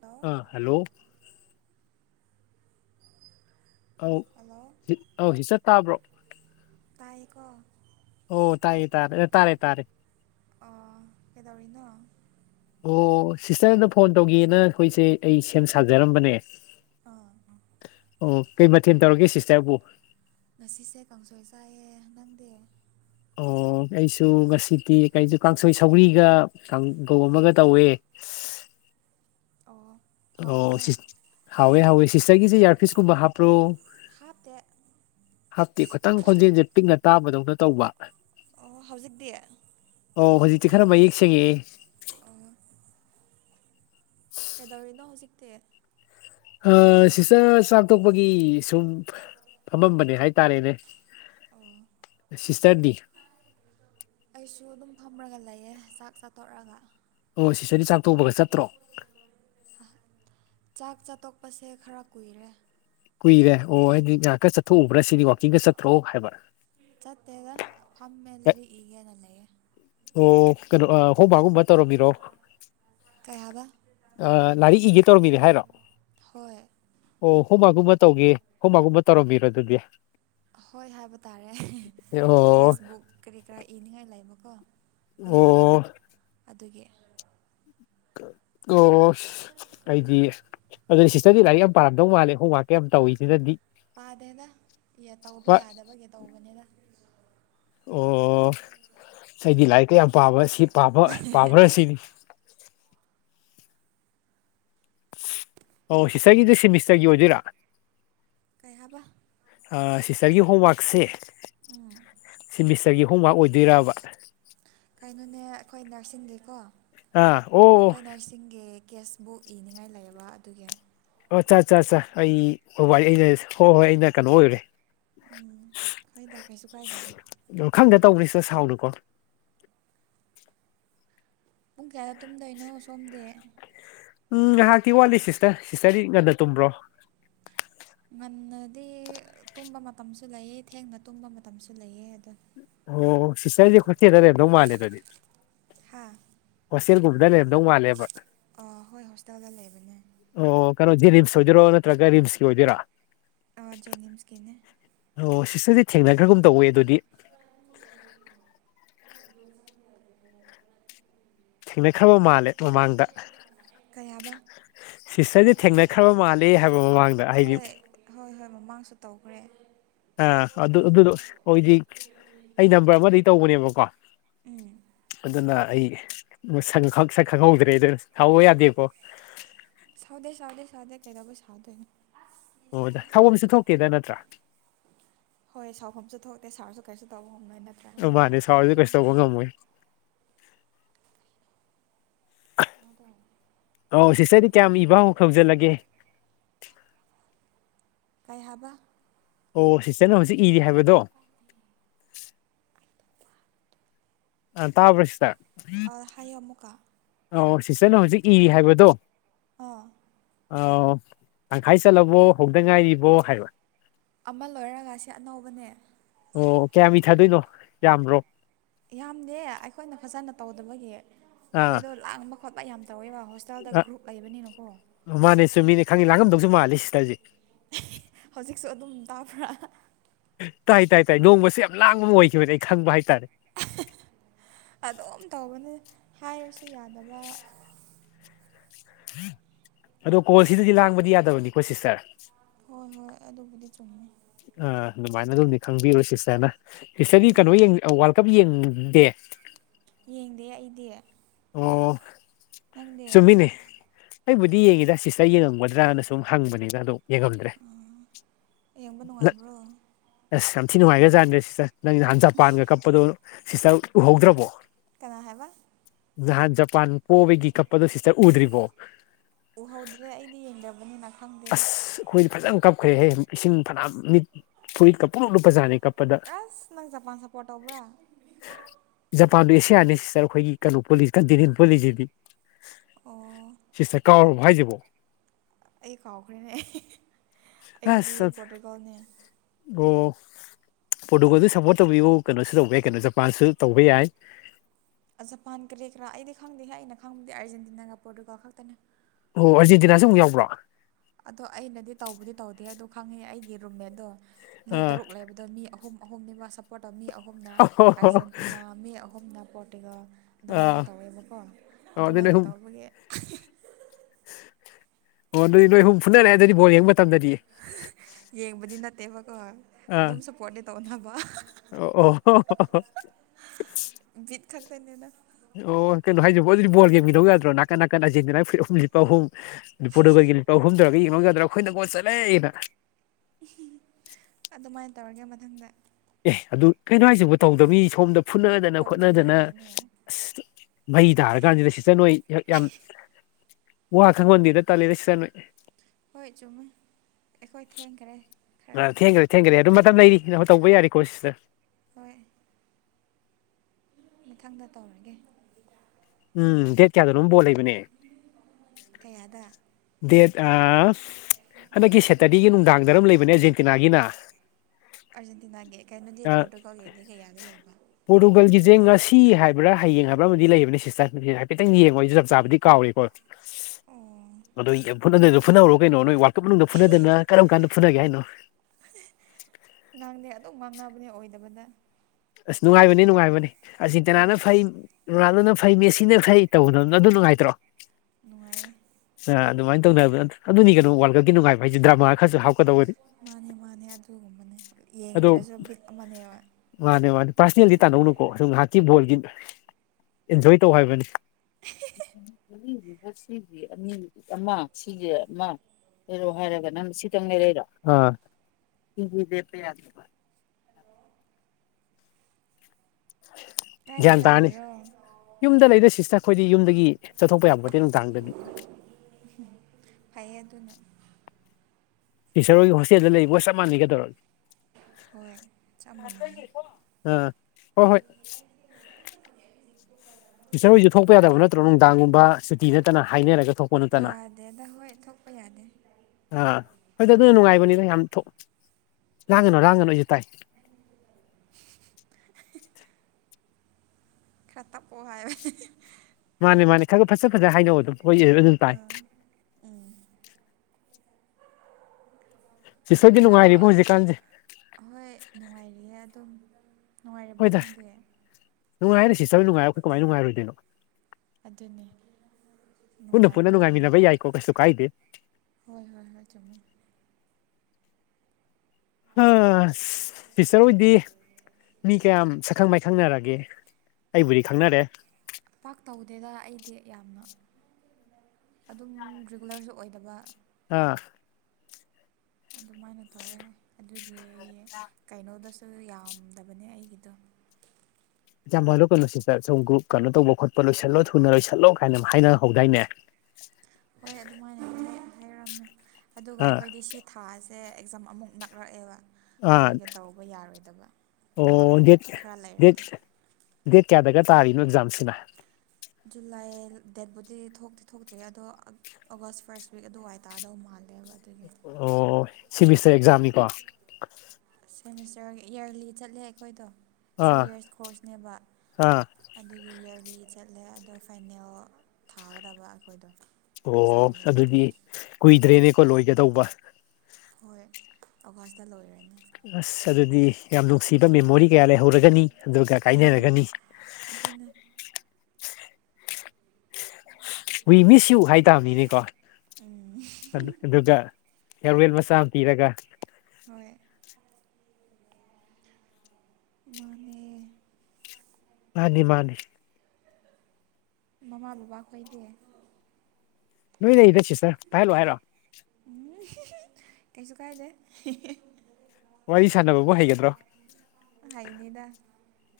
Hello ꯑꯥ hello [unintelligible] ꯑ hello ꯑꯥꯎ ꯁꯤꯁꯇ꯭ꯔ ꯇꯥꯕ꯭ꯔꯣ ꯇꯥꯏꯌꯦꯀꯣ ꯑꯣ ꯇꯥꯏꯌꯦ ꯇꯥꯔꯦ ꯇꯥꯔꯦ ꯇꯥꯔꯦ ꯑ ꯀꯩꯗꯧꯔꯤꯅꯣ ꯑꯣ ꯁꯤꯁꯇꯔꯅ ꯐꯣꯟ ꯇꯧꯒꯦꯅ ꯑꯩꯈꯣꯏꯁꯦ ꯑꯩ ꯁꯦꯝ ꯁꯥꯖꯔꯝꯕꯅꯦ ꯑꯥ ꯑꯣ ꯀꯩ ꯃꯊꯦꯜ ꯇꯧꯔꯒꯦ ꯁꯤꯁꯇꯔꯕꯨ ꯉꯁꯤꯁꯦ ꯀꯥꯡꯁꯣꯏ ꯆꯥꯏꯌꯦ ꯅꯪꯗꯤ ꯑꯣ ꯑꯩꯁꯨ ꯉꯁꯤꯗꯤ ꯀꯩꯅꯁꯨ ꯀꯥꯡꯁꯣꯏ ꯁꯧꯒ꯭ꯔꯤꯒ ꯀꯥꯡꯒꯧ ꯑꯃꯒ ꯇꯧꯋꯦ ꯑꯣ ꯑꯣ ꯍꯥꯎꯕ꯭ꯔꯣ ꯁꯤ ꯍꯥꯎꯋꯦ ꯍꯥꯎꯋꯦ ꯁꯤꯁꯇꯔꯒꯤꯁꯦ ꯏꯌꯥꯔꯄꯤꯤꯁꯀꯨꯝꯕ ꯍꯥꯞꯄ꯭ꯔꯣ ꯍꯥꯞꯇꯦ ꯍꯥꯞꯇꯤ ꯈꯇꯪ ꯈꯣꯟꯖꯦꯜꯁꯦ ꯄꯤꯛꯅ ꯇꯥꯕꯗꯧꯅ ꯇꯧꯕ ꯑꯣ ꯍꯧꯖꯤꯛ ꯗ ꯑꯣ ꯍꯧꯖꯤꯛꯇꯤ ꯈꯔ ꯃꯌꯦꯛ ꯁꯦꯡꯉꯦꯑꯦ ꯎꯝ ꯀꯩꯗꯧꯔꯤꯅꯣ ꯍꯧꯖꯤꯛꯇꯤ ꯑ ꯁꯤꯁꯇꯔ ꯆꯥꯛ ꯇꯣꯛꯄꯒꯤ ꯁꯨꯝ ꯐꯝꯃꯝꯕꯅꯦ ꯍꯥꯏꯇꯥꯔꯦꯅꯦ ꯑꯣ ꯁꯤꯁꯇꯔꯗꯤ ꯑꯩꯁꯨ ꯑꯗꯨꯝ ꯐꯝꯔꯒ ꯂꯩꯌꯦ ꯆꯥꯛ ꯆꯥꯊꯣꯔꯛꯑꯒ ꯑꯣ ꯁꯤꯁꯇꯔꯗꯤ ꯆꯥꯀꯇꯣꯛꯄꯒ ꯆꯠꯇ꯭ꯔꯣ ꯆꯥꯛ ꯆꯥ ꯇꯣꯛꯄꯁꯦ ꯈꯔ ꯀꯨꯏꯔꯦ ꯀꯨꯏꯔꯦ ꯑꯣ ꯑꯩꯗꯤ ꯉꯥꯏꯍꯥꯛꯀ ꯆꯠꯊꯣꯛꯎꯕ꯭ꯔꯥ ꯁꯤꯗꯤ ꯋꯥꯛꯀꯤꯡꯒ ꯆꯠꯇꯔꯣ ꯍꯥꯏꯕ ꯆꯠꯇꯦꯗ ꯐꯝꯃꯦ ꯑꯦ ꯂꯥꯏꯔꯤꯛ ꯏꯒꯦꯅ ꯂꯩꯌꯦ ꯑꯣ ꯀꯩꯅꯣ ꯍꯣꯝ ꯋꯥꯛꯒꯨꯝꯕ ꯇꯧꯔꯝꯃꯤꯔꯣ ꯀꯩ ꯍꯥꯏꯕ ꯂꯥꯏꯔꯤꯛ ꯏꯒꯦ ꯇꯧꯔꯝꯃꯤꯅꯦ ꯍꯥꯏꯔꯣ ꯍꯣꯏ ꯑꯣ ꯍꯣꯝꯋꯥꯛꯒꯨꯝꯕ ꯇꯧꯒꯦ ꯍꯣꯝꯋꯥꯛꯒꯨꯝꯕ ꯇꯧꯔꯝꯃꯤꯔꯣ ꯑꯗꯨꯗꯤ ꯍꯣꯏ ꯍꯥꯏꯕ ꯇꯥꯔꯦ ꯑꯣ ꯀꯦꯁ ꯕꯨꯛ ꯀꯔꯤ ꯀꯔꯥ ꯏꯅꯤꯡꯉꯥꯏ ꯂꯩꯕꯀꯣ ꯑꯈꯣꯏꯒꯤ ꯑꯣ ꯑꯗꯨꯒꯤ ꯑꯣꯁ ꯑꯩꯗꯤ ꯑꯗꯨꯗꯤ ꯁꯤꯁꯇꯔꯗꯤ ꯂꯥꯏꯔꯤꯛ ꯌꯥꯝ ꯄꯥꯔꯝꯗꯧ ꯃꯥꯜꯂꯦ ꯍꯣꯝꯋꯥꯛꯀ ꯌꯥꯝ ꯇꯧꯋꯤꯁꯤꯅꯗꯤ ꯄꯥꯗꯦꯗ ꯇꯧꯕ ꯍꯣꯏ ꯌꯥꯗꯕꯒꯤ ꯇꯧꯕꯅꯤꯗ ꯑꯣ ꯑꯩꯒꯤ ꯂꯥꯏꯔꯤꯛꯀ ꯌꯥꯝ ꯄꯥꯕ ꯁꯤ ꯄꯥꯕ ꯄꯥꯕ꯭ꯔꯥ ꯁꯤꯅꯤ ꯑꯣ ꯁꯤꯇꯔꯒꯤꯗꯤ ꯁꯤꯃꯤꯁꯇꯔꯒꯤ ꯑꯣꯏꯗꯣꯏꯔꯥ ꯀꯩ ꯍꯥꯕ ꯑꯥ ꯁꯤꯁꯇꯔꯒꯤ ꯍꯣꯝꯋꯥꯛꯁꯦ ꯁꯤꯃꯤꯁꯇꯔꯒꯤ ꯍꯣꯝꯋꯥꯛ ꯑꯣꯏꯗꯣꯏꯔꯕ ꯀꯩꯅꯣꯅꯦ ꯑꯩꯈꯣꯏ ꯅꯔꯁꯤꯡꯒꯤꯀꯣ ꯑ ꯑꯣ ꯑꯣ ꯑꯣ ꯆꯤꯡꯒꯤ ꯀꯦꯁꯕꯨꯛ ꯏꯅꯤꯡꯉꯥꯏ ꯂꯩꯕ ꯑꯗꯨꯒꯤ꯫ ꯑꯣ ꯆ ꯆ ꯆ ꯑꯩ [unintelligible] ꯑꯩꯅ ꯍꯣꯏ ꯍꯣꯏ ꯑꯩꯅ ꯀꯩꯅꯣ ꯑꯣꯏꯔꯨꯔꯦ ꯍꯣꯏꯗ ꯀꯩꯁꯨ ꯀꯥꯏꯗꯦꯗ ꯗꯣ ꯈꯪꯗ ꯇꯧꯕꯅꯤ ꯁꯤ ꯁꯥꯎꯅꯨꯀꯣ ꯄꯨꯡ ꯀꯌꯥꯗ ꯇꯨꯝꯗꯣꯏꯅꯣ ꯁꯣꯝꯗꯤ ꯎꯝ ꯉꯥꯏꯍꯥꯛꯇꯤ ꯋꯥꯠꯂꯤ ꯁꯤꯁꯇꯔ ꯁꯤꯁꯇꯔꯗꯤ ꯉꯟꯅ ꯇꯨꯝꯕ꯭ꯔꯣ ꯉꯟꯅꯗꯤ ꯇꯨꯝꯕ ꯃꯇꯝꯁꯨ ꯂꯩꯌꯦ ꯊꯦꯡꯅ ꯇꯨꯝꯕ ꯃꯇꯝꯁꯨ ꯂꯩꯌꯦ ꯑꯗꯣ ꯑꯣ ꯁꯤꯁꯇꯔꯖꯤ ꯍꯣꯇꯦꯜꯗ ꯂꯩꯔꯝꯗꯧ ꯃꯥꯜꯂꯦ ꯗꯨꯗꯤ꯫ ꯍꯥꯥ ꯍꯣꯁꯇꯦꯜꯒꯨꯝꯕꯗ ꯂꯩꯔꯝꯗꯧ ꯃꯥꯜꯂꯦꯕ ꯑ ꯍꯣꯏ ꯍꯣꯁꯇꯦꯜꯗ ꯂꯩꯕꯅꯦ ꯑꯣ ꯀꯩꯅꯣ ꯖꯦꯅꯤꯝꯁ ꯍꯣꯏꯗꯣꯏꯔ ꯅꯠꯇꯒ ꯔꯤꯝꯁ ꯀꯤ ꯑꯣꯏꯗꯣꯏꯔꯥ ꯑ ꯖꯦꯅꯤꯝꯁꯀꯤꯅꯦ ꯑꯣ ꯁꯤꯁꯇꯔꯗꯤ ꯊꯦꯡꯅꯈ꯭ꯔꯒꯨꯝ ꯇꯧꯋꯦ ꯑꯗꯨꯗꯤ [unintelligible] ꯊꯦꯡꯅꯈ꯭ꯔꯕ ꯃꯥꯜꯂꯦ ꯃꯃꯥꯡꯗ ꯀꯌꯥꯕ ꯁꯤꯁꯇꯔꯖꯦ ꯊꯦꯡꯅꯈ꯭ꯔꯕ ꯃꯥꯜꯂꯦ ꯍꯥꯏꯕ ꯃꯃꯥꯡ ꯍꯣꯏ ꯍꯣꯏ ꯍꯣꯏ ꯃꯃꯥꯡꯁꯨ ꯇꯧꯈ꯭ꯔꯦ ꯑꯥ ꯑꯗꯨ ꯑꯗꯨꯗꯣ ꯍꯧꯖꯤꯛ ꯑꯩ ꯅꯝꯕꯔ ꯑꯃꯗꯩꯩ ꯇꯧꯕꯅꯦꯕꯀꯣ ꯎꯝ ꯑꯗꯨꯅ ꯑꯩ ꯁꯪ ꯈ ꯁꯛ ꯈꯪꯍꯧꯗ꯭ꯔꯦ ꯑꯗꯨꯅ ꯁꯥꯎꯕ ꯌꯥꯗꯦꯀꯣ ꯁꯥꯎꯗꯦ ꯁꯥꯎꯗꯦ ꯁꯥꯎꯗꯦ ꯀꯩꯗꯧꯕꯩ ꯁꯥꯎꯗꯣꯏꯅꯣ ꯑꯣꯗ ꯁꯥꯎꯕꯝꯁꯨ ꯊꯣꯛꯇꯦꯗ ꯅꯠꯇ꯭ꯔꯥ ꯍꯣꯏ ꯁꯥꯎꯐꯝꯁꯨ ꯊꯣꯛꯇꯦ ꯁꯥꯎꯔꯁꯨ ꯀꯩꯁꯨ ꯇꯧꯕ ꯉꯝꯔꯣꯏ ꯑꯣ ꯃꯥꯅꯦ ꯁꯥꯎꯔꯁꯨ ꯀꯩꯁꯨ ꯇꯧꯕ ꯅꯠꯇ꯭ꯔꯥ ꯉꯝꯃꯣꯏ ꯃꯥꯗꯣ ꯑ ꯁꯤꯁꯇꯔꯗꯤ ꯈꯪꯗ꯭ꯔꯥ ꯀꯌꯥꯝ ꯏꯕ ꯍꯧꯍꯧꯖꯤꯜꯂꯒꯦ꯫ ꯀꯥꯏ ꯍꯥꯏꯕ꯫ ꯑꯣ ꯁꯤꯁꯇꯔꯅ ꯍꯧꯖꯤꯛ ꯏꯔꯤ ꯍꯥꯏꯕꯗꯣ꯫ ꯑ ꯇꯥꯕ꯭ꯔꯣ ꯁꯇꯔ ꯑ ꯍꯥꯌꯣ ꯃꯨꯀꯥ ꯑ ꯑꯣ ꯁꯤꯁꯇꯔꯅ ꯍꯧꯖꯤꯛ ꯏꯔꯤ ꯍꯥꯏꯕꯗꯣ꯫ ꯑꯥ꯫ ꯑ ꯑꯣ ꯇꯪꯈꯥꯏ ꯆꯠꯂꯕꯣ ꯍꯧꯗ ꯉꯥꯏꯔꯤꯕꯣ ꯍꯥꯏꯕ꯫ ꯑꯃ ꯂꯣꯏꯔꯒ ꯁꯤ ꯑꯅꯧꯕꯅꯦ꯫ ꯑꯣ ꯀꯌꯥꯝ ꯃꯤ ꯊꯥꯗꯣꯏꯅꯣ ꯌꯥꯝꯕ꯭ꯔꯣ꯫ ꯌꯥꯝꯗꯦ ꯑꯩꯈꯣꯏꯅ ꯐꯖꯅ ꯇꯧꯗꯕꯒꯤ ꯑꯥ ꯑꯩꯈꯣꯏꯗꯣ ꯂꯥꯡꯕ ꯈꯣꯠꯄ ꯌꯥꯝ ꯇꯧꯋꯦꯕ ꯍꯣꯁ꯫ ꯍꯣꯁꯄꯤꯇꯥꯜꯗ ꯒ꯭ꯔꯨꯞ ꯂꯩꯕꯅꯤꯅꯀꯣ꯫ ꯃꯥꯅꯦ ꯆꯨꯝ ꯃꯤꯅꯦ ꯈꯪꯉꯤ ꯂꯥꯡꯉꯝꯗꯧꯁꯨ ꯃꯥꯜꯂꯤ ꯁꯤꯁꯇꯔꯁꯦ꯫ ꯏꯁ ꯍꯧꯖꯤꯛꯁꯨ ꯑꯗꯨꯝ ꯇꯥꯕ꯭ꯔꯥ꯫ ꯇꯥꯏ ꯇꯥꯏ ꯇꯥꯏ ꯅꯣꯡꯃꯁꯦ ꯌꯥꯝ ꯂꯥꯡꯕ ꯑꯃ ꯑꯣꯏꯈꯤꯕꯅꯦ ꯑꯩ ꯈꯪꯕ ꯍꯥꯏꯇꯥꯔꯦ꯫ ꯑꯗꯨꯝꯝ ꯇꯧꯕꯅꯦ ꯍꯥꯏꯔꯁꯨ ꯌꯥꯗꯕ꯫ ꯑꯗꯣ ꯀꯣꯜꯁꯤꯗꯗꯤ ꯂꯥꯡꯕꯗꯤ ꯌꯥꯗꯕꯅꯤꯀꯣ ꯁꯤꯁꯇꯔ꯫ ꯍꯣꯏ ꯍꯣꯏ ꯑꯗꯨꯕꯨꯗꯤ ꯆꯨꯝꯃꯤ꯫ ꯑꯥ ꯑꯗꯨꯃꯥꯏꯅ ꯑꯗꯨꯝꯅꯤ ꯈꯪꯕꯤꯔꯣ ꯁꯤꯁꯇꯔꯅ ꯁꯤꯁꯇꯔꯗꯤ ꯀꯩꯅꯣ ꯑꯥ ꯋꯥꯔꯜ ꯀꯞ ꯌꯦꯡꯗꯦ꯫ ꯌꯦꯡꯗꯦ ꯑꯩꯗꯤ꯫ ꯑꯣ ꯅꯪꯗꯤ ꯆꯨꯝꯃꯤꯅꯦ꯫ ꯑꯩꯕꯨꯗꯤ ꯌꯦꯡꯉꯤꯗ ꯁꯤꯁꯇꯔ ꯌꯦꯡꯉꯝꯒꯗ꯭ꯔꯅ ꯁꯨꯝ ꯍꯪꯕꯅꯤꯗ ꯑꯗꯣ ꯌꯦꯡꯉꯝꯗ꯭ꯔꯦ꯫ ꯌꯦꯡꯕ ꯅ ꯅꯨꯡꯉꯥꯏꯕ꯭ꯔꯣ꯫ ꯑꯁ ꯌꯥꯝ ꯊꯤ ꯅꯨꯡꯉꯥꯏꯈ꯭ꯔ ꯖꯥꯠꯅꯤꯗ ꯁꯤꯁꯇꯔ ꯅꯪ ꯅꯍꯥꯟ ꯖꯄꯥꯟꯒ ꯀꯞꯄꯗꯣ ꯁꯤꯁꯇꯔ ꯎꯍꯧꯗ꯭ꯔꯕꯣ꯫ ꯀꯅꯥ ꯍꯥꯏꯕ꯫ ꯅꯍꯥꯟ ꯖꯄꯥꯟ ꯄꯣꯕꯒꯤ ꯀꯞꯄꯗꯣ ꯁꯤꯁꯇꯔ ꯎꯗ꯭ꯔꯤꯕꯣ꯫ ꯎꯍꯧꯗ꯭ꯔꯦ ꯑꯩꯗꯤ ꯌꯦꯡꯗꯕꯅꯤꯅ ꯈꯪ ꯑꯁ ꯑꯩꯈꯣꯏꯗꯤ ꯐꯖꯅ ꯀꯞꯈ꯭ꯔꯦꯍꯦ ꯏꯁꯤꯡ ꯐꯅꯥꯝ ꯃꯤꯠ ꯐꯨꯔꯤꯠꯀ ꯄꯪꯂꯨꯞ ꯂꯨꯞꯄꯖꯥꯠꯅꯦ ꯀꯞ ꯑꯁ ꯅꯪ ꯖꯄꯥꯟ ꯁꯞꯄꯣꯔꯠ ꯇꯧꯕ꯭ꯔꯥ ꯖꯄꯥꯟꯗꯣ ꯑꯦꯁꯤꯌꯥꯅꯦ ꯁꯤꯁꯇ꯭ꯔ ꯑꯩꯈꯣꯏꯒꯤ ꯀꯩꯅꯣ ꯄꯣꯜꯂꯤꯁꯤꯗꯤ ꯀꯟꯇꯤꯅꯦꯟ ꯄꯣꯜꯂꯤꯁꯤꯗꯤ ꯑꯣ ꯁꯤꯁꯇ꯭ꯔ ꯀꯥꯥꯎꯔꯥꯕꯣ ꯍꯥꯏꯁꯤꯕꯨ ꯑꯩ ꯀꯥꯎꯈ꯭ꯔꯦꯅꯦ ꯑꯩꯗꯤ ꯑꯁ ꯄꯣꯔꯇꯨꯒꯜꯅꯦ ꯑꯣ ꯄꯣꯔꯇꯨꯒꯜꯗꯨ ꯁꯄꯣꯔꯠ ꯇꯧꯕꯤꯌꯣ ꯀꯩꯅꯣꯁꯨ ꯇꯧꯕ ꯌꯥꯏ ꯀꯩꯅꯣ ꯖꯄꯥꯟꯁꯨ ꯇꯧꯕ ꯌꯥꯏ ꯫ ꯖꯄꯥꯟ ꯀꯔꯤ ꯀꯔꯥ ꯑꯩꯗꯤ ꯈꯪꯗꯦꯍꯦ ꯑꯩꯅ ꯈꯪꯕꯗꯤ ꯑꯥꯔꯖꯦꯟꯇꯤꯅꯥꯒ ꯄꯣꯔꯇꯨꯒꯥꯜ ꯈꯛꯇꯅꯦ꯫ ꯍꯣ ꯑꯔꯖꯦꯟꯇꯤꯅꯥꯁꯨ ꯑꯃꯨꯛ ꯌꯥꯎꯕ꯭ꯔꯣ꯫ ꯑꯗꯣ ꯑꯩꯅꯗꯤ ꯇꯧꯕꯗꯤ ꯇꯧꯗꯦ ꯑꯗꯨꯗꯣ ꯈꯪꯉꯤ ꯑꯩꯒꯤ ꯔꯨꯝꯃꯦꯠꯗꯣ ꯃꯤ ꯑꯥ ꯇꯔꯨꯛ ꯂꯩꯔꯦ꯫ ꯑꯗꯣ ꯃꯤ ꯑꯍꯨꯝ ꯑꯍꯨꯝꯅꯦꯕ ꯁꯞꯄꯣꯔꯠꯇꯣ ꯃꯤ ꯑꯍꯨꯝꯅ ꯑꯣ ꯑꯥꯏꯔꯖꯦꯟꯇꯤꯅꯥ ꯃꯤ ꯑꯍꯨꯝꯅ ꯄꯣꯔꯇ ꯑꯗꯨꯒ ꯑꯗꯨꯃꯥꯏꯅ ꯑꯥ ꯇꯧꯋꯦꯕꯀꯣ ꯑꯣ ꯑꯗꯨ ꯅꯣꯏ ꯑꯗꯨꯃꯥꯏꯅ ꯑꯍꯨꯝ ꯇꯧꯕꯒꯤ꯫ ꯑꯣ ꯅꯣꯏ ꯅꯣꯏ ꯍꯨꯝ ꯐꯨꯅꯔꯦ ꯑꯗꯨꯗꯤ ꯕꯣꯜ ꯌꯦꯡꯕ ꯃꯇꯝꯗꯗꯤ꯫ ꯌꯦꯡꯕꯗꯤ ꯅꯠꯇꯦꯕꯀꯣ ꯑꯗꯨꯝ ꯁꯞꯄꯣꯔꯇꯤ ꯇꯧꯅꯕ꯫ ꯑꯣꯑꯣ ꯑꯣꯍꯣꯑꯣꯍꯣ꯫ ꯅꯨꯡꯁꯤꯠ ꯈꯛꯇꯥꯅꯤꯗ ꯑꯣ ꯀꯩꯅꯣ ꯍꯥꯏꯖꯤꯕꯣ ꯑꯗꯨꯗꯤ ꯕꯣꯜ ꯌꯦꯡꯃꯤꯟꯅꯧ ꯌꯥꯗ꯭ꯔꯣ ꯅꯥꯀꯟ ꯅꯥꯀꯟꯗ ꯑꯥꯔꯖꯦꯟꯇꯤꯅ ꯐꯨꯔꯤꯠ ꯑꯍꯨꯝ ꯂꯤꯠꯄ ꯑꯍꯨꯝ ꯄꯣꯔꯇꯨꯒꯜꯒꯤ ꯅꯨꯄꯥ ꯑꯍꯨꯝ ꯇꯧꯔꯒ ꯌꯦꯡꯅꯧ ꯌꯥꯗ꯭ꯔꯣ ꯑꯩꯈꯣꯏꯅ ꯒꯣꯜ ꯆꯜꯂꯦꯅ ꯎꯝ [unintelligible] ꯑꯗꯨꯃꯥꯏ ꯇꯧꯔꯒꯦ ꯃꯊꯪꯗ ꯑꯦ ꯑꯗꯨ ꯀꯩꯅꯣ ꯍꯥꯏꯁꯤꯕꯨ ꯇꯧꯗ꯭ꯔꯣ ꯃꯤ ꯁꯣꯝꯗ ꯐꯨꯅꯗꯅ ꯇꯧꯗ꯭ꯔꯤꯌꯦ ꯈꯣꯠꯅꯗꯅ ꯀꯩꯅꯣ ꯑꯁ ꯃꯩ ꯇꯥꯔꯀꯥꯟꯁꯤꯗ ꯁꯤꯁꯇ꯭ꯔ ꯅꯣꯏ ꯌꯥꯝ ꯋꯥ ꯈꯪꯃꯟꯗꯦꯗꯥ ꯇꯜꯂꯦꯗ ꯁꯤꯁꯇ꯭ꯔ ꯅꯣꯏ ꯍꯣꯏ ꯆꯨꯝꯃꯦ ꯑꯩꯈꯣꯏ ꯊꯦꯡꯈ꯭ꯔꯦ ꯑ ꯈꯔ ꯊꯦꯡꯈ꯭ꯔꯦ ꯊꯦꯡꯈ꯭ꯔꯦ ꯑꯗꯣ ꯃꯇꯝ ꯂꯩꯔꯤ ꯇꯧꯕ ꯌꯥꯔꯤꯀꯣ ꯁꯤꯁꯇ꯭ꯔ ꯍꯣꯏ ꯃꯥꯊꯪꯗ ꯇꯧꯔꯒꯦ ꯎꯝ ꯗꯦꯠ ꯀꯌꯥꯗꯅꯣꯝ ꯕꯣꯜ ꯂꯩꯕꯥꯅꯦ ꯀꯌꯥꯗ ꯗꯦꯠ ꯑꯥ ꯍꯟꯗꯛꯀꯤ ꯁꯠꯇ꯭ꯔꯗꯦꯒꯤ ꯅꯨꯡꯗꯥꯡꯗꯔ ꯑꯃ ꯂꯩꯕꯅꯦ ꯑꯥꯔꯖꯦꯟꯇꯤꯅꯥꯒꯤꯅ ꯑꯥꯔꯖꯦꯟꯇꯤꯅꯥꯒꯤ ꯀꯩꯅꯣꯗꯤ ꯄꯣꯔꯇꯨꯒꯜꯒꯤꯗꯤ ꯀꯌꯥꯗ ꯂꯩꯕ ꯄꯣꯔꯇꯨꯒꯜꯒꯤꯖꯦ ꯉꯁꯤ ꯍꯥꯏꯕ꯭ꯔꯥ ꯍꯌꯦꯡ ꯍꯥꯏꯕ꯭ꯔꯥ ꯑꯃꯗꯤ ꯂꯩꯕꯅꯦ ꯁꯤꯁꯇ꯭ꯔ ꯍꯥꯏꯐꯦꯠꯇꯪ ꯌꯦꯡꯉꯣ ꯑꯩꯁꯨ ꯆꯞ ꯆꯥꯕꯗꯤ ꯀꯥꯎꯔꯦꯀꯣ ꯑꯣ ꯑꯗꯣ ꯌꯥꯝ ꯐꯨꯅꯥꯗꯣꯏꯗꯣ ꯐꯨꯅꯍꯧꯔꯣ ꯀꯩꯅꯣ ꯅꯣꯏ ꯋꯥꯔꯜ ꯀꯞ ꯃꯅꯨꯡꯗ ꯐꯨꯅꯗꯅ ꯀꯔꯝ ꯀꯥꯟꯗ ꯐꯨꯅꯥꯒꯦ ꯍꯥꯏꯅꯣ ꯐ [unintelligible] ꯉꯥꯡꯗꯤ ꯑꯗꯨꯝ ꯉꯥꯡꯅꯕꯅꯦ ꯑꯣꯏꯗꯕꯗ ꯑꯁ ꯅꯨꯡꯉꯥꯏꯕꯅꯦ ꯅꯨꯡꯉꯥꯏꯕꯅꯦ ꯑꯥꯔꯖꯦꯟꯇꯤꯅꯥꯅ ꯍꯣꯏ ꯐꯩ ꯔꯣꯅꯥꯜꯗꯣꯅ ꯐꯩ ꯃꯦꯁꯤꯅ ꯐꯩ ꯇꯧꯕꯥꯗꯣ ꯑꯗꯨ ꯅꯨꯡꯉꯥꯏꯇ꯭ꯔꯣ ꯅꯨꯡꯉꯥꯏꯌꯦ ꯑ ꯑꯗꯨꯃꯥꯏꯅ ꯇꯧꯅꯕ ꯑꯗꯨꯅꯤ ꯀꯩꯅꯣ ꯋꯥꯔꯜ ꯀꯞꯀꯤ ꯅꯨꯡꯉꯥꯏꯕ ꯍꯥꯏꯁꯦ ꯗ꯭ꯔꯃꯥ ꯈꯔꯥꯁꯨ ꯍꯥꯞꯀꯗꯧꯕꯅꯤ ꯃꯥꯅꯦ ꯃꯥꯅꯦ ꯑꯗꯨꯒꯨꯝꯕꯅꯦ ꯑꯗꯣ ꯌꯦꯡꯗ꯭ꯔꯁꯨ ꯕꯤꯠ ꯑꯃꯥꯅꯦꯕ ꯃꯥꯅꯦ ꯃꯥꯅꯦ ꯄꯥꯔꯁꯜꯅꯦꯜꯗꯤ ꯇꯥꯅꯧꯅꯨꯀꯣ ꯁꯨꯝ ꯉꯥꯏꯍꯥꯛꯀꯤ ꯕꯣꯜꯒꯤ ꯑꯦꯟꯖꯣꯏ ꯇꯧ ꯍꯥꯏꯕꯅꯤ ꯁꯤꯒꯤ ꯑꯅꯤ ꯑꯃ ꯁꯤꯒꯤ ꯑꯃ ꯂꯩꯔꯛꯑꯣ ꯍꯥꯏꯔꯒ ꯅꯪꯅ ꯁꯤꯇꯪ ꯂꯩꯔꯛꯏꯔꯣ ꯈꯣꯡꯖꯦ ꯂꯦꯞꯄ ꯌꯥꯗꯦꯕ [unintelligible] ꯀꯥꯏꯗ ꯒ꯭ꯌꯥꯟ ꯇꯥꯔꯅꯤ ꯂꯩꯔꯤꯔꯣ ꯌꯨꯝꯗ ꯂꯩꯗ ꯁꯤꯁꯇ꯭ꯔ ꯑꯩꯈꯣꯏꯗꯤ ꯌꯨꯝꯗꯒꯤ ꯆꯠꯊꯣꯛꯄ ꯌꯥꯄꯣꯠꯇꯦ ꯅꯨꯡꯗꯥꯡꯗꯗꯤ ꯐꯩꯌꯦ ꯑꯗꯨꯅ ꯁꯤꯁꯇ꯭ꯔ ꯍꯣꯏꯒꯤ ꯍꯣꯁꯇꯦꯜꯗ ꯂꯩꯕꯒ ꯆꯞ ꯃꯥꯟꯅꯩꯌꯦ ꯀꯩꯗꯧꯔꯒꯦ ꯍꯣꯏ ꯆꯞ ꯃꯥꯟꯅꯩ ꯑꯥ ꯍꯣꯏ ꯍꯣꯏ ꯇꯁꯇꯔ ꯍꯣꯏꯁꯨ ꯊꯣꯛꯄ ꯌꯥꯗꯕ ꯅꯠꯇ꯭ꯔꯣ ꯅꯨꯡꯗꯥꯡꯒꯨꯝꯕ ꯁꯨꯇꯤ ꯅꯠꯇꯅ ꯍꯥꯏꯅꯔꯒ ꯊꯣꯛꯄ ꯅꯠꯇꯅ ꯌꯥꯗꯦꯗ ꯍꯣꯏ ꯊꯣꯛꯄ ꯌꯥꯗꯦ ꯑꯥ ꯍꯣꯏꯗ ꯑꯗꯨꯅ ꯅꯨꯡꯉꯥꯏꯕꯅꯤꯗ ꯌꯥꯝ ꯂꯥꯡꯒꯅꯨ ꯂꯥꯡꯒꯅꯨ ꯑꯩꯁꯨ ꯇꯥꯏ ꯈꯔ ꯇꯞꯄꯣ ꯍꯥꯏꯕꯅꯦ ꯃꯥꯅꯦ ꯃꯥꯅꯦ ꯈꯔꯒ ꯐꯖ ꯐꯖꯅ ꯍꯥꯏꯅꯧ ꯑꯗꯨꯝ ꯍꯣꯏ ꯑꯗꯨꯝ ꯇꯥꯏ ꯑꯥ ꯎꯝ ꯁꯤꯇꯔꯗꯤ ꯅꯨꯡꯉꯥꯏꯔꯤꯕꫭ ꯍꯧꯖꯤꯛꯀꯥꯟꯁꯦ ꯍꯣꯏ ꯅꯨꯡꯉꯥꯏꯔꯤꯌꯦ ꯑꯗꯨꯝ ꯅꯨꯡꯉꯥꯏꯔꯤꯕꯣ ꯅꯪꯗꯤ ꯅꯨꯡꯉꯥꯏꯗ ꯁꯤꯁꯇ꯭ꯔ ꯍꯣꯏ ꯅꯨꯡꯉꯥꯏꯔ ꯑꯩꯈꯣꯏ ꯀꯩꯗꯧ ꯅꯨꯡꯉꯥꯏꯔꯣꯏꯗꯣꯏꯅꯣ ꯑꯗꯨꯅꯦ ꯅꯨꯡꯉꯥꯏꯒꯗꯧꯕꯥꯅꯦ ꯀꯣ ꯀꯩꯁꯨ ꯀꯥꯏꯗꯦ ꯍꯣꯏ ꯍꯣꯏ ꯍꯣꯏ ꯆꯨꯝꯃꯦ ꯑꯁ ꯁꯤꯁꯇ꯭ꯔ ꯍꯣꯏꯗꯤ ꯃꯤ ꯀꯌꯥꯝ ꯁꯛꯈꯪ ꯃꯥꯏꯈꯪꯅꯔꯒꯦ ꯑꯩꯕꯨꯗꯤ ꯈꯪꯅꯔꯦ ꯄꯥꯛ ꯇꯧꯗꯦꯗ ꯑꯩꯗꯤ ꯌꯥꯝꯅ ꯑꯗꯨꯝ ꯔꯤꯒꯨꯂꯔꯁꯨ ꯑꯣꯏꯗꯕ ꯑꯥ ꯑꯗꯨꯃꯥꯏꯅ ꯇꯧꯋꯦ ꯑꯗꯨꯒꯤ ꯀꯩꯅꯣꯗꯁꯨ ꯌꯥꯝꯗꯕꯅꯦ ꯑꯩꯒꯤꯗꯣ ꯀꯩꯅꯣ [unintelligible] ꯁꯤꯗ ꯁꯣꯝ ꯒ꯭ꯔꯨꯞ ꯀꯩꯅꯣ ꯇꯧꯕ ꯈꯣꯠꯄ ꯂꯣꯏꯁꯤꯜꯂꯣ ꯊꯨꯅ ꯂꯣꯏꯁꯤꯜꯂꯣ ꯀꯥꯏꯅ ꯍꯥꯏꯅꯍꯧꯗꯥꯏꯅꯦ ꯍꯣꯏ ꯑꯗꯨꯃꯥꯏꯅ ꯍꯥꯏꯐ‌ꯦꯠ ꯍꯥꯏꯔꯝꯃꯦ ꯑꯗꯨꯒ ꯑꯥ ꯑꯩꯈꯣꯏꯗꯤ ꯁꯤ ꯊꯥꯁꯦ ꯑꯦꯛꯖꯥꯝ ꯑꯃꯨꯛ ꯅꯛꯔꯛꯑꯦꯕ ꯑꯥ ꯑꯗꯨꯒꯤ ꯇꯧꯕ ꯌꯥꯔꯣꯏꯗꯕ ꯉꯍꯥꯛ ꯑꯣ ꯂꯩꯔ ꯗꯦꯠ ꯈꯔ ꯗꯦꯠ ꯂꯩꯔꯗꯤ ꯗꯦꯠ ꯀꯌꯥꯗꯒ ꯇꯥꯔꯤꯅꯣ ꯑꯦꯛꯖꯥꯝꯁꯤꯅ ꯖꯨꯂꯥꯏ ꯗꯦꯠꯕꯨꯗꯤ ꯊꯣꯛꯇꯤ ꯊꯣꯛꯇ꯭ꯔꯤ ꯑꯗꯣ ꯑꯣꯒꯁ ꯐꯥꯔꯁ ꯋꯤꯛ ꯑꯗꯨꯋꯥꯏ ꯇꯥꯗꯧ ꯃꯥꯜꯂꯦꯕ ꯑꯗꯨꯒꯤ ꯑꯣ ꯁꯤꯃꯤꯁꯇꯔ ꯑꯦꯛꯖꯥꯝꯅꯤꯀꯣ [unintelligible] ꯁꯦꯃꯤꯁꯇꯔ ꯏꯌꯥꯔꯂꯤ ꯆꯠꯂꯦ ꯑꯩꯈꯣꯏꯗꯣ ꯊ꯭ꯔꯤ ꯑꯥ ꯏꯔꯁ ꯀꯣꯔꯁꯅꯦꯕ ꯑꯥ ꯑꯗꯨꯒꯤ ꯏꯌꯔꯂꯤ ꯆꯠꯂꯦ ꯑꯗꯣ ꯐꯥꯏꯅꯦꯜ ꯊꯥꯒꯗꯕ ꯑꯩꯈꯣꯏꯗꯣ ꯑꯣ ꯑꯦꯛꯖꯥꯝꯗꯣ ꯑꯗꯨꯗꯤ ꯀꯨꯏꯗ꯭ꯔꯦꯅꯦꯀꯣ ꯂꯣꯏꯒꯗꯧꯕ ꯍꯣꯏ ꯑ‌ꯣꯒꯁꯇ ꯂꯣꯏꯔꯦꯅꯦ ꯑꯁ ꯑꯗꯨꯗꯤ ꯌꯥꯝ ꯅꯨꯡꯁꯤꯕ ꯃꯦꯃꯣꯔꯤ ꯀꯌꯥ ꯂꯩꯍꯧꯔꯒꯅꯤ ꯑꯗꯨꯒ ꯀꯥꯏꯅꯔꯒꯅꯤ ꯑꯗꯨꯅ‌ꯦ ꯋꯤ ꯃꯤꯁ ꯌꯨ ꯍꯥꯏꯇꯥꯥꯕꯅꯤꯅꯦꯀꯣ ꯎꯝ ꯑꯗꯨꯒ ꯐꯤꯌꯔꯋꯦꯜ ꯃꯆꯥ ꯑꯃ ꯄꯤꯔꯒ ꯍꯣꯏ ꯃꯥꯅꯦ ꯃꯥꯅꯤ ꯃꯥꯅꯤ ꯃꯃꯥ ꯕꯕꯥ ꯈꯣꯏꯗꯤ ꯂꯣꯏ ꯂꯩꯗ ꯁꯤꯁꯇꯔ ꯄꯥꯥꯏꯍꯜꯂꯣ ꯍꯥꯏꯔꯣ ꯎꯝ [unintelligible] ꯀꯩꯁꯨ ꯀꯥꯏꯗꯦ [unintelligible] ꯋꯥꯔꯤ ꯁꯥꯟꯅꯕꯕꯨ ꯍꯩꯒꯗ꯭ꯔꯣ [unintelligible] ꯍꯩꯅꯤꯗ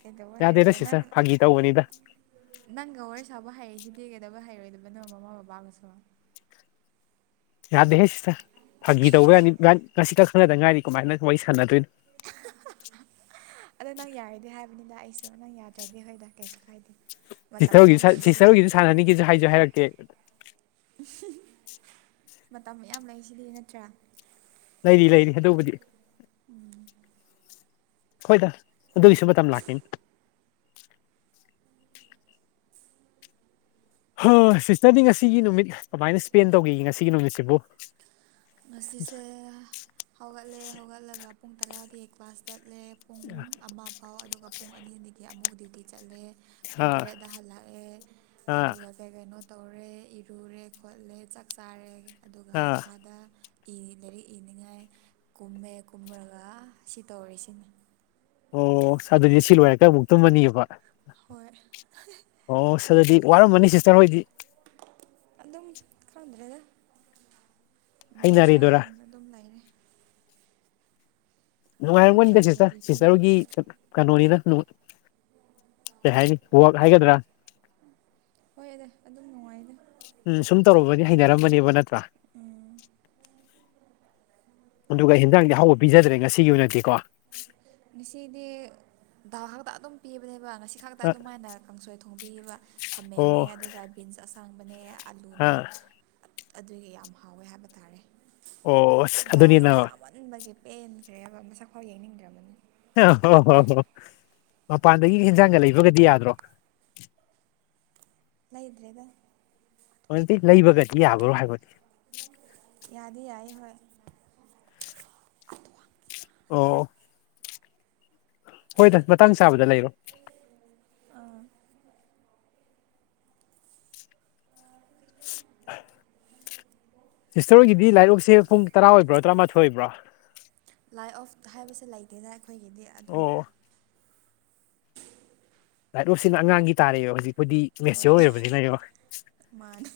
ꯀꯩꯗꯧꯕꯩ ꯌꯥꯗꯦꯗ ꯍꯩꯔ‌ꯣꯏꯗ‌ꯣ ꯅꯪ ꯁꯤꯁꯇꯔ ꯐꯥꯒꯤ ꯇꯧꯕꯅꯤꯗ ꯅꯪꯒ ꯋꯥꯔꯤ ꯁꯥꯕ ꯍꯩꯁꯤꯗꯤ ꯀꯩꯗꯧꯕꯩ ꯍꯩꯔꯣꯏꯗꯕꯅꯣ ꯃꯃꯥ ꯕꯕꯥꯒꯁꯨ ꯌꯥꯗꯦꯍꯦ ꯁꯤꯇꯔ ꯐꯥꯒꯤ ꯇꯧꯕ ꯋꯥꯅꯤ ꯏꯕꯟ ꯉꯁꯤꯇ ꯈꯪꯅꯗ ꯉꯥꯏꯔꯤ ꯀꯃꯥꯏꯅ ꯋꯥꯔꯤ ꯁꯥꯟꯅꯗꯣꯏꯅꯣ ꯑꯗꯣ ꯅꯪ ꯌꯥꯔꯗꯤ ꯍꯥꯏꯕꯅꯤꯗ ꯑꯩꯁꯨ ꯅꯪ ꯌꯥꯗ꯭ꯔꯗꯤ ꯍꯣꯏꯗ ꯀꯩꯁꯨ ꯀꯥꯏꯗꯦ [unintelligible] ꯃꯇꯝ ꯁꯤꯁꯇꯔ ꯃꯌꯥꯝ ꯍ‌ꯣꯏꯒꯤꯁ ꯂꯩꯁꯤꯗꯤ ꯁꯤꯁꯇꯔꯍ‌ꯣꯏꯒꯤꯁꯨ ꯁꯥꯟꯅꯅꯤꯒꯦꯁꯨ ꯍꯥꯏꯁꯨ ꯍꯥꯏꯔꯛꯇ‌ꯦ [unintelligible] ꯃꯇꯝ ꯃꯌꯥꯝ ꯂꯩꯁꯤꯗꯤ ꯅꯠꯇ꯭ꯔꯥ ꯂꯩꯔꯤ ꯂꯩꯔꯤ ꯑꯗꯨꯕꯨꯗꯤ ꯍꯣꯏꯗ ꯑꯗꯨꯒꯤꯁꯨ ꯃꯇꯝ ꯂꯥꯛꯈꯤꯅꯤ ꯍꯥ ꯁꯤꯁꯇꯔꯗꯤ ꯉꯁꯤꯒꯤ ꯅꯨꯃꯤꯠ ꯀꯃꯥꯏꯅ ꯏꯁꯄꯦꯟ ꯇꯧꯈꯤ ꯉꯁꯤꯒꯤ ꯅꯨꯃꯤꯠꯁꯤꯕꯨ ꯉꯁꯤꯁꯦ ꯍꯧꯒꯠꯂꯦ ꯍꯧꯒꯠꯂꯒ ꯄꯨꯡ ꯇꯔꯥꯗꯤ ꯀ꯭ꯂꯥꯁ ꯆꯠꯂꯦ ꯄꯨꯡ ꯑꯃ ꯐꯥꯎ ꯑꯗꯨꯒ ꯄꯨꯡ ꯑꯅꯤ ꯑꯅꯤꯗꯤ ꯑꯃꯨꯛ ꯗꯤꯌꯨꯇꯤ ꯆꯠꯂꯦ ꯄꯨꯡ ꯑꯥ ꯇꯔꯦꯠꯗ ꯍꯜꯂꯛꯑꯦ ꯑꯥ ꯑꯗꯨꯒ ꯀꯩ ꯀꯩꯅꯣ ꯇꯧꯔꯦ ꯏꯔꯨꯔꯦ ꯈꯣꯠꯂꯦ ꯆꯥꯛ ꯆꯥꯔꯦ ꯑꯗꯨꯒ ꯑꯥ ꯃꯈꯥꯗ ꯏꯔꯤ ꯂꯥꯏꯔꯤꯛ ꯏꯅꯤꯡꯉꯥꯏ ꯀꯨꯝꯃꯦ ꯀꯨꯝꯔꯒ ꯁꯤ ꯇꯧꯔꯤ ꯁꯤꯅꯤ ꯑꯣ ꯑꯗꯨꯗꯤ ꯁꯤ ꯂꯣꯏꯔꯒ ꯑꯃꯨꯛ ꯇꯨꯝꯃꯅꯤꯅ‌ꯦꯕ ꯍꯣꯏ ꯑꯣ ꯁ ꯑꯗꯨꯗꯤ ꯋꯥꯔꯝꯃꯅꯤ ꯁꯤꯁꯇꯔ ꯍꯣꯏꯗꯤ ꯑꯗꯨꯝ ꯈꯟꯗ꯭ꯔꯦꯗ ꯍꯩꯅꯔꯦꯗꯨꯔꯥ ꯃꯍꯧꯁꯥꯒꯨꯝꯅ ꯑꯗꯨꯝ ꯂꯩꯔꯦ ꯅꯨꯡꯉꯥꯏꯔꯝꯒꯅꯤꯗ ꯃꯍꯧꯁꯥꯒꯤ ꯁꯤꯁꯇꯔ ꯁꯤꯁꯇꯔ ꯗ꯭ꯌꯨꯇꯤꯅꯤ ꯍ‌ꯣꯏꯒꯤ ꯀꯩꯅꯣꯅꯤꯅ ꯀꯩ ꯍꯥꯏꯅꯤ ꯋꯥꯛ ꯍꯥꯏꯒꯗ꯭ꯔꯥ ꯍꯣꯏꯗ ꯑꯗꯨꯝ ꯅꯨꯡꯉꯥꯏꯗ ꯎꯝ ꯁꯨꯝ ꯇꯧꯔꯨꯕꯗꯤ ꯍꯩꯅꯔꯃꯅꯦꯕ ꯅꯠꯇ꯭ꯔꯥ ꯎꯝ ꯑꯗꯨꯒ ꯍꯦꯟꯖꯥꯡꯗꯤ ꯍꯥꯎꯕ ꯄꯤꯖꯗ꯭ꯔꯦ ꯉꯁꯤꯒꯤ ꯑꯣꯏꯅꯗꯤꯀꯣ ꯉꯁꯤꯗꯤ ꯗꯜꯈꯥꯛꯇ ꯑꯗꯨꯝ ꯄꯤꯕꯅꯦꯕ ꯉꯁꯤ ꯈꯛꯇ ꯑꯗꯨꯝꯃꯥꯏꯅ ꯀꯥꯡꯁꯣꯏ ꯊꯣꯡꯕꯤꯕ ꯈꯥꯃꯦꯟꯅꯦ ꯑꯣ ꯑꯗꯨꯒ ꯕꯤꯟꯁ ꯑꯁꯥꯡꯕꯅꯦ ꯑꯂꯨꯅꯦ ꯑꯗꯨꯒꯤ ꯌꯥꯝ ꯍꯥꯎꯋꯦ ꯍꯥꯏꯕ ꯇꯥꯔꯦ ꯑꯣ ꯑꯗꯨꯅꯤꯅ ꯗꯥꯜꯁꯦ ꯍꯣꯏ ꯆꯥꯃꯟꯕꯒꯤ ꯄꯦꯟꯈ꯭ꯔꯦꯏꯕ ꯃꯁꯛꯐꯥꯎ ꯌꯦꯡꯅꯤꯡꯗ꯭ꯔꯕꯅꯤ ꯑ ꯍꯣ ꯍꯣ ꯍꯣꯏ ꯃꯄꯥꯟꯗꯒꯤ ꯏꯟꯖꯥꯡꯒ ꯂꯩꯕꯒꯗꯤ ꯌꯥꯗ꯭ꯔꯣ ꯂꯩꯗ꯭ꯔꯦꯗ [unintelligible] ꯂꯩꯕꯒꯗꯤ ꯌꯥꯕꯔꯣ ꯍꯥꯏꯕꯗꯤ ꯌꯥꯗꯤ ꯌꯥꯏ ꯍꯣꯏ ꯑꯣ ꯍꯣꯏ ꯇ ꯃꯇꯥꯡ ꯆꯥꯕꯗ ꯂꯩꯔꯣ ꯍꯣꯏ ꯍꯥꯏ ꯁꯤꯁꯇꯔꯣꯏꯒꯤꯗꯤ ꯂꯥꯏꯔꯤꯛꯁꯦ ꯄꯨꯡ ꯇꯔꯥ ꯑꯣꯏꯕ꯭ꯔꯣ ꯇꯔꯥꯃꯥꯊꯣꯏ ꯑꯣꯏꯕ꯭ꯔꯣ ꯂꯥꯏ ꯑꯣꯐ ꯍꯥꯏꯕꯁꯦ ꯂꯩꯇꯦꯅ ꯑꯩꯈꯣꯏꯒꯤꯗꯤ ꯑꯗꯨꯝ ꯑꯣ ꯂꯥꯏꯠ ꯔꯣꯞꯁꯤꯅ ꯑꯉꯥꯡꯒꯤ ꯇꯥꯔꯛꯦꯕ ꯍꯧꯖꯤꯛꯄꯨꯗꯤ ꯃꯦꯆꯌꯣꯔ ꯑꯣꯏꯔꯕꯅꯤꯅ ꯃꯥꯅꯤ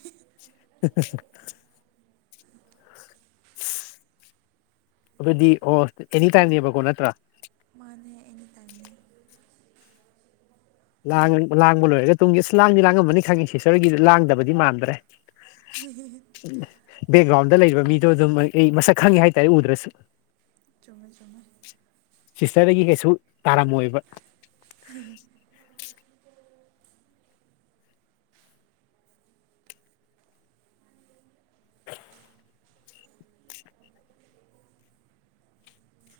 ꯑꯗꯨꯗꯤ ꯑꯣ ꯑꯦꯅꯤ ꯇꯥꯏꯝꯅꯦꯕꯀꯣ ꯅꯠꯇ꯭ꯔꯥ ꯃꯥꯅ ꯍ ꯑꯦꯅꯤ ꯇꯥꯏꯝꯅꯤ ꯂꯥꯡ ꯂꯥꯡꯕ ꯂꯣꯏꯔꯒ ꯇꯨꯡꯒꯤ ꯑꯁ ꯂꯥꯡꯗꯤ ꯂꯥꯡꯉꯃꯅꯤ ꯈꯪꯉꯦ ꯁꯁꯔꯒꯤꯗꯤ ꯂꯥꯡꯗꯕꯗꯤ ꯃꯥꯟꯗ꯭ꯔꯦ ꯎ ꯕꯦꯛꯒ꯭ꯔꯥꯎꯟꯗ ꯂꯩꯔꯤꯕ ꯃꯤꯗꯣ ꯑꯗꯨꯝ ꯑꯩ ꯃꯁꯛ ꯈꯪꯉꯦ ꯍꯥꯏꯇꯥꯔꯦ ꯎꯗ꯭ꯔꯁꯨ ꯆꯨꯝꯃꯦ ꯆꯨꯝꯃꯦ ꯁꯤꯁꯇꯔꯗꯒꯤ ꯀꯩꯁꯨ ꯇꯥꯔꯝꯃꯣꯏꯕ ꯎ